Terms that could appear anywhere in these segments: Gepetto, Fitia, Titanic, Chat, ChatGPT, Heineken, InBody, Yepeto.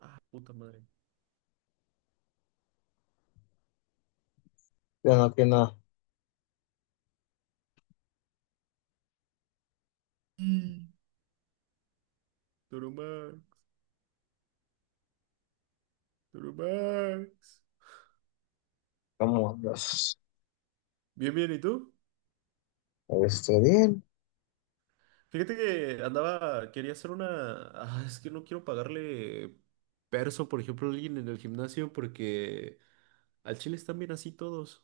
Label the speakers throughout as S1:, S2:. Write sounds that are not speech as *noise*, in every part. S1: Ah, puta madre.
S2: Ya no, que nada.
S1: Mm. Durumax, Durumax.
S2: ¿Cómo andas?
S1: Bien, bien, ¿y tú?
S2: Bien.
S1: Fíjate que andaba, quería hacer una... Ah, es que no quiero pagarle perso, por ejemplo, a alguien en el gimnasio porque al chile están bien así todos.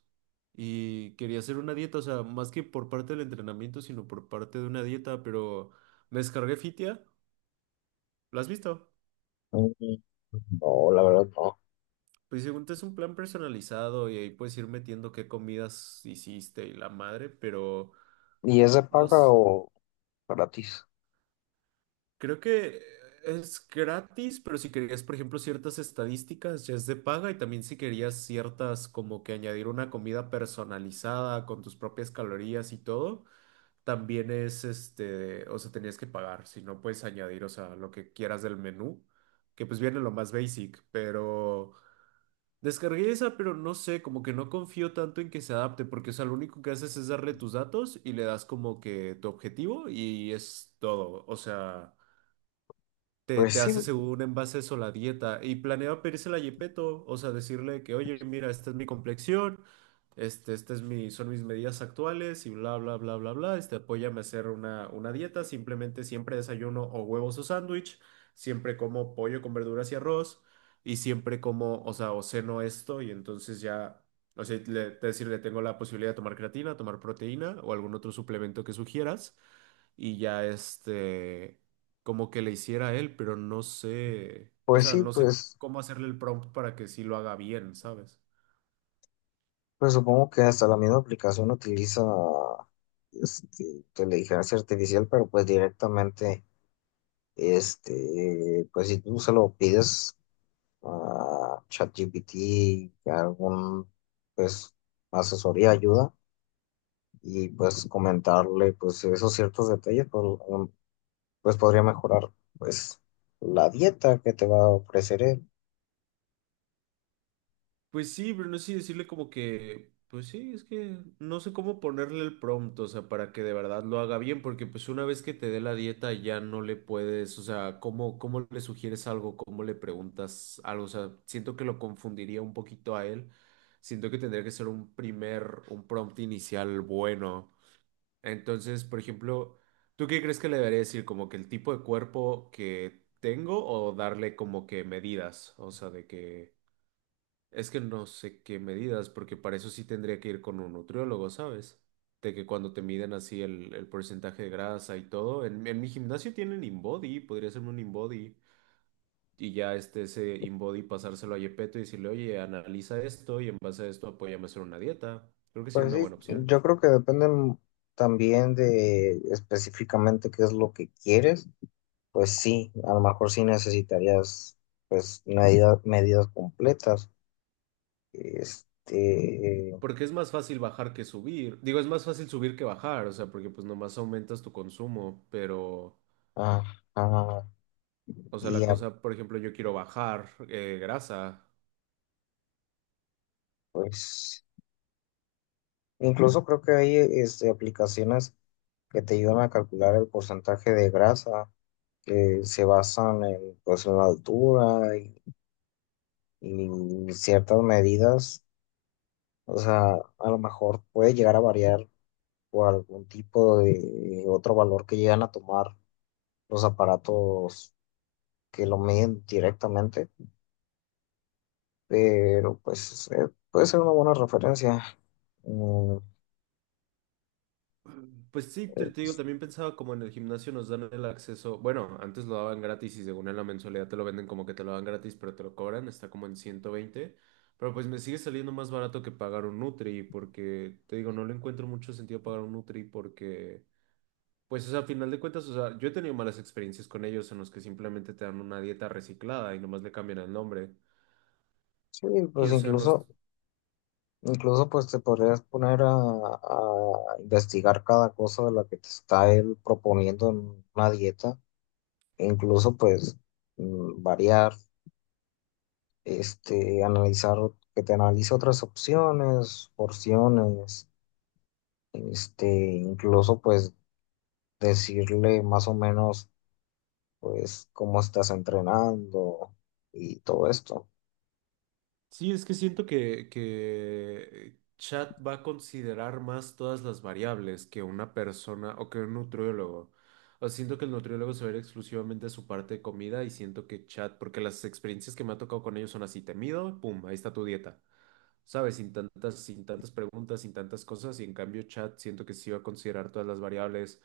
S1: Y quería hacer una dieta, o sea, más que por parte del entrenamiento, sino por parte de una dieta, pero me descargué Fitia, ¿lo has visto?
S2: Mm. No, la verdad no.
S1: Pues según te es un plan personalizado y ahí puedes ir metiendo qué comidas hiciste y la madre, pero...
S2: ¿Y es de
S1: No
S2: paga
S1: sé.
S2: o gratis?
S1: Creo que es gratis, pero si querías, por ejemplo, ciertas estadísticas, ya es de paga y también si querías ciertas, como que añadir una comida personalizada con tus propias calorías y todo, también es este, o sea, tenías que pagar, si no puedes añadir, o sea, lo que quieras del menú, que pues viene lo más basic, pero descargué esa, pero no sé, como que no confío tanto en que se adapte, porque, o sea, lo único que haces es darle tus datos y le das como que tu objetivo y es todo, o sea te,
S2: Pues
S1: te
S2: sí,
S1: hace según en base a eso la dieta y planeaba pedírsela a Gepetto, o sea, decirle que, oye, mira, esta es mi complexión, este, esta es mi, son mis medidas actuales y bla, bla, bla, bla, bla, este, apóyame a hacer una dieta, simplemente siempre desayuno o huevos o sándwich, siempre como pollo con verduras y arroz y siempre como, o sea, o ceno esto y entonces ya... O sea, le, decirle, tengo la posibilidad de tomar creatina, tomar proteína o algún otro suplemento que sugieras y ya este, como que le hiciera a él, pero no sé, o
S2: pues
S1: sea,
S2: sí,
S1: no sé
S2: pues,
S1: cómo hacerle el prompt para que sí lo haga bien, ¿sabes?
S2: pues supongo que hasta la misma aplicación utiliza, inteligencia artificial, pero pues directamente, pues si tú se lo pides a ChatGPT, a algún, pues, asesoría, ayuda, y pues comentarle, pues, esos ciertos detalles, pues pues podría mejorar pues la dieta que te va a ofrecer él.
S1: Pues sí, pero no sé si decirle como que, pues sí, es que no sé cómo ponerle el prompt, o sea, para que de verdad lo haga bien, porque pues una vez que te dé la dieta ya no le puedes, o sea, ¿cómo, cómo le sugieres algo? ¿Cómo le preguntas algo? O sea, siento que lo confundiría un poquito a él. Siento que tendría que ser un primer, un prompt inicial bueno. Entonces, por ejemplo, ¿tú qué crees que le debería decir? ¿Como que el tipo de cuerpo que tengo o darle como que medidas? O sea, de que es que no sé qué medidas, porque para eso sí tendría que ir con un nutriólogo, ¿sabes? De que cuando te miden así el porcentaje de grasa y todo, en mi gimnasio tienen InBody, podría hacerme un InBody y ya este, ese InBody pasárselo a Yepeto y decirle, oye, analiza esto y en base a esto apóyame a hacer una dieta. Creo que sería
S2: Pues
S1: una
S2: sí,
S1: buena opción.
S2: yo creo que depende también de específicamente qué es lo que quieres. Pues sí, a lo mejor sí necesitarías pues medidas, medidas completas. Este,
S1: Porque es más fácil bajar que subir. Digo, es más fácil subir que bajar, o sea, porque pues nomás aumentas tu consumo, pero,
S2: ajá,
S1: o sea,
S2: y
S1: la
S2: ya,
S1: cosa, por ejemplo, yo quiero bajar grasa.
S2: pues incluso creo que hay aplicaciones que te ayudan a calcular el porcentaje de grasa que se basan en pues en la altura y ciertas medidas, o sea, a lo mejor puede llegar a variar por algún tipo de otro valor que llegan a tomar los aparatos que lo miden directamente, pero pues puede ser una buena referencia. Mm,
S1: Pues sí, te digo, también pensaba como en el gimnasio nos dan el acceso, bueno, antes lo daban gratis y según en la mensualidad te lo venden como que te lo dan gratis, pero te lo cobran, está como en 120. Pero pues me sigue saliendo más barato que pagar un Nutri, porque te digo, no le encuentro mucho sentido pagar un Nutri porque... Pues, o sea, a final de cuentas, o sea, yo he tenido malas experiencias con ellos en los que simplemente te dan una dieta reciclada y nomás le cambian el nombre.
S2: sí,
S1: Y,
S2: pues
S1: o sea, nos...
S2: incluso, incluso pues te podrías poner a investigar cada cosa de la que te está él proponiendo en una dieta, e incluso pues variar. Analizar, que te analice otras opciones, porciones, este, incluso pues decirle más o menos pues cómo estás entrenando y todo esto.
S1: Sí, es que siento que Chat va a considerar más todas las variables que una persona o que un nutriólogo. O sea, siento que el nutriólogo se va a ir exclusivamente a su parte de comida y siento que Chat, porque las experiencias que me ha tocado con ellos son así, te mido, pum, ahí está tu dieta. ¿Sabes? Sin tantas, sin tantas preguntas, sin tantas cosas. Y en cambio, Chat siento que sí va a considerar todas las variables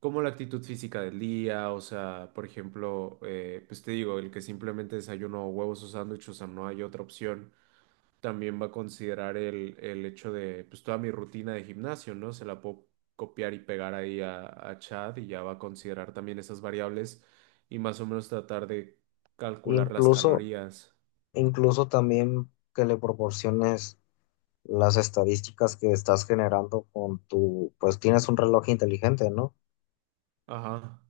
S1: como la actitud física del día, o sea, por ejemplo, pues te digo, el que simplemente desayuno huevos o sándwiches, o sea, no hay otra opción, también va a considerar el hecho de, pues toda mi rutina de gimnasio, ¿no? Se la puedo copiar y pegar ahí a Chad y ya va a considerar también esas variables y más o menos tratar de calcular las
S2: Incluso,
S1: calorías.
S2: incluso también que le proporciones las estadísticas que estás generando con tu, pues tienes un reloj inteligente, ¿no?
S1: Ajá.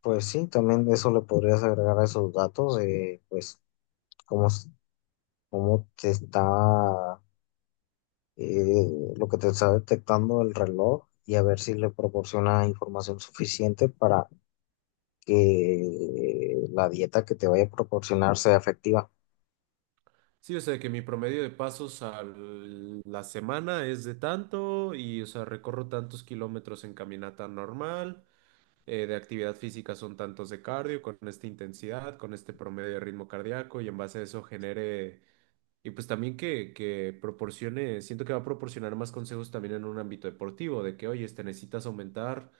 S2: Pues sí, también eso le podrías agregar a esos datos de, pues, cómo, s- cómo te está eh, lo que te está detectando el reloj y a ver si le proporciona información suficiente para que la dieta que te vaya a proporcionar sea efectiva.
S1: Sí, o sea que mi promedio de pasos a la semana es de tanto y, o sea, recorro tantos kilómetros en caminata normal de actividad física son tantos de cardio, con esta intensidad, con este promedio de ritmo cardíaco y en base a eso genere, y pues también que proporcione, siento que va a proporcionar más consejos también en un ámbito deportivo, de que, oye, te necesitas aumentar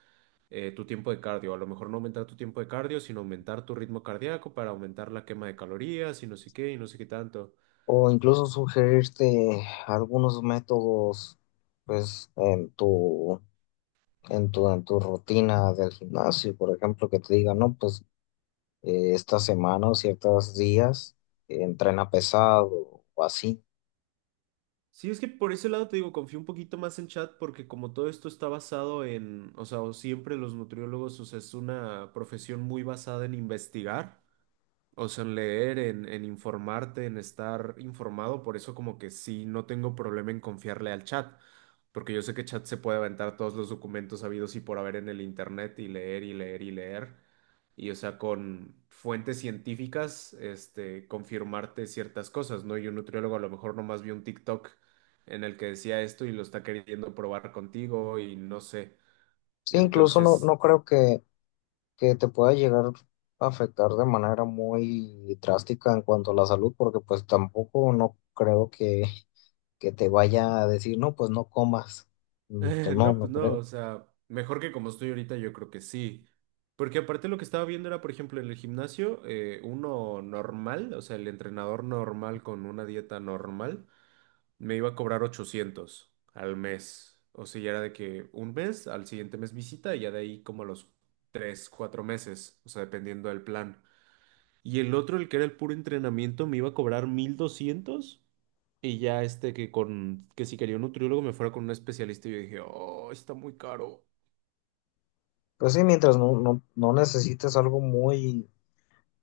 S1: tu tiempo de cardio, a lo mejor no aumentar tu tiempo de cardio, sino aumentar tu ritmo cardíaco para aumentar la quema de calorías y no sé qué, y no sé qué tanto.
S2: O incluso sugerirte algunos métodos, pues, en tu rutina del gimnasio, por ejemplo, que te diga, no, pues, esta semana o ciertos días, entrena pesado o así.
S1: Sí, es que por ese lado te digo, confío un poquito más en chat porque como todo esto está basado en, o sea, o siempre los nutriólogos, o sea, es una profesión muy basada en investigar, o sea, en leer, en informarte, en estar informado, por eso como que sí, no tengo problema en confiarle al chat, porque yo sé que chat se puede aventar todos los documentos habidos y por haber en el internet y leer y leer y leer y, o sea, con fuentes científicas, este, confirmarte ciertas cosas, ¿no? Y un nutriólogo a lo mejor nomás vio un TikTok en el que decía esto y lo está queriendo probar contigo y no sé.
S2: Sí, incluso no,
S1: Entonces,
S2: no creo que te pueda llegar a afectar de manera muy drástica en cuanto a la salud, porque pues tampoco no creo que te vaya a decir, no, pues no comas.
S1: *laughs*
S2: Mm, pues, no,
S1: no,
S2: no
S1: pues no,
S2: creo.
S1: o sea, mejor que como estoy ahorita, yo creo que sí. Porque aparte lo que estaba viendo era, por ejemplo, en el gimnasio, uno normal, o sea, el entrenador normal con una dieta normal me iba a cobrar 800 al mes. O sea, ya era de que un mes, al siguiente mes visita y ya de ahí como a los 3 4 meses, o sea, dependiendo del plan. Y el otro, el que era el puro entrenamiento, me iba a cobrar 1200 y ya este que con que si quería un nutriólogo me fuera con un especialista y yo dije, "Oh, está muy caro."
S2: Pues sí, mientras no, no, no necesites algo muy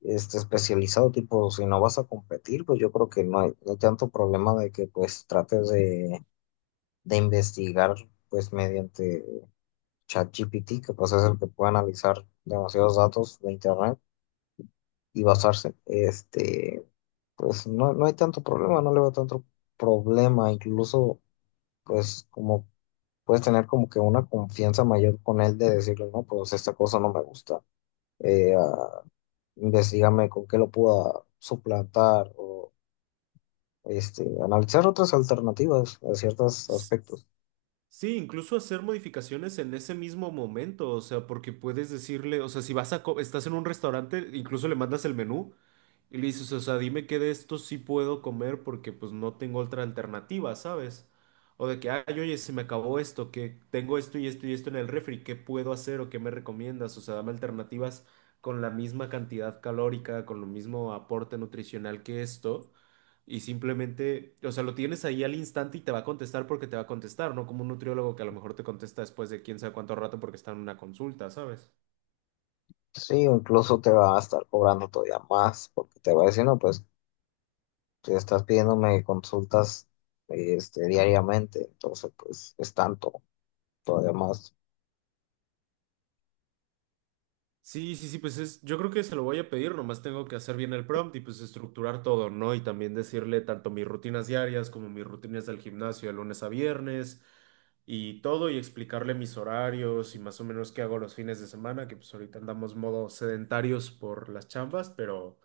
S2: especializado, tipo, si no vas a competir, pues yo creo que no hay, no hay tanto problema de que pues trates de investigar pues mediante ChatGPT, que pues es el que puede analizar demasiados datos de internet. Y basarse, pues no, no hay tanto problema, no le veo tanto problema, incluso pues como puedes tener como que una confianza mayor con él de decirle, no, pues esta cosa no me gusta, eh, ah, investígame con qué lo pueda suplantar o analizar otras alternativas a ciertos aspectos.
S1: Sí, incluso hacer modificaciones en ese mismo momento, o sea, porque puedes decirle, o sea, si vas a, co- estás en un restaurante, incluso le mandas el menú y le dices, o sea, dime qué de esto sí puedo comer porque pues no tengo otra alternativa, ¿sabes? O de que, ay, oye, se me acabó esto, que tengo esto y esto y esto en el refri, ¿qué puedo hacer o qué me recomiendas? O sea, dame alternativas con la misma cantidad calórica, con lo mismo aporte nutricional que esto y simplemente, o sea, lo tienes ahí al instante y te va a contestar porque te va a contestar, no como un nutriólogo que a lo mejor te contesta después de quién sabe cuánto rato porque está en una consulta, ¿sabes?
S2: Sí, o incluso te va a estar cobrando todavía más porque te va a decir, no, pues te estás pidiéndome consultas diariamente, entonces pues es tanto. Todavía más.
S1: Sí, sí, sí, pues es, yo creo que se lo voy a pedir, nomás tengo que hacer bien el prompt y pues estructurar todo, ¿no? Y también decirle tanto mis rutinas diarias como mis rutinas del gimnasio de lunes a viernes y todo y explicarle mis horarios y más o menos qué hago los fines de semana, que pues ahorita andamos modo sedentarios por las chambas, pero...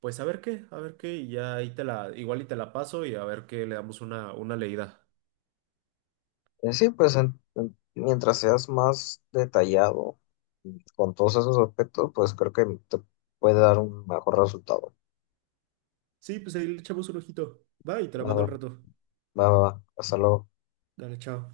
S1: Pues a ver qué, y ya ahí te la, igual y te la paso y a ver qué le damos una leída.
S2: Sí, pues mientras seas más detallado con todos esos aspectos, pues creo que te puede dar un mejor resultado.
S1: Sí, pues ahí le echamos un ojito. Va y te la
S2: Va,
S1: mando
S2: va,
S1: al rato.
S2: va, va. Hasta luego.
S1: Dale, chao.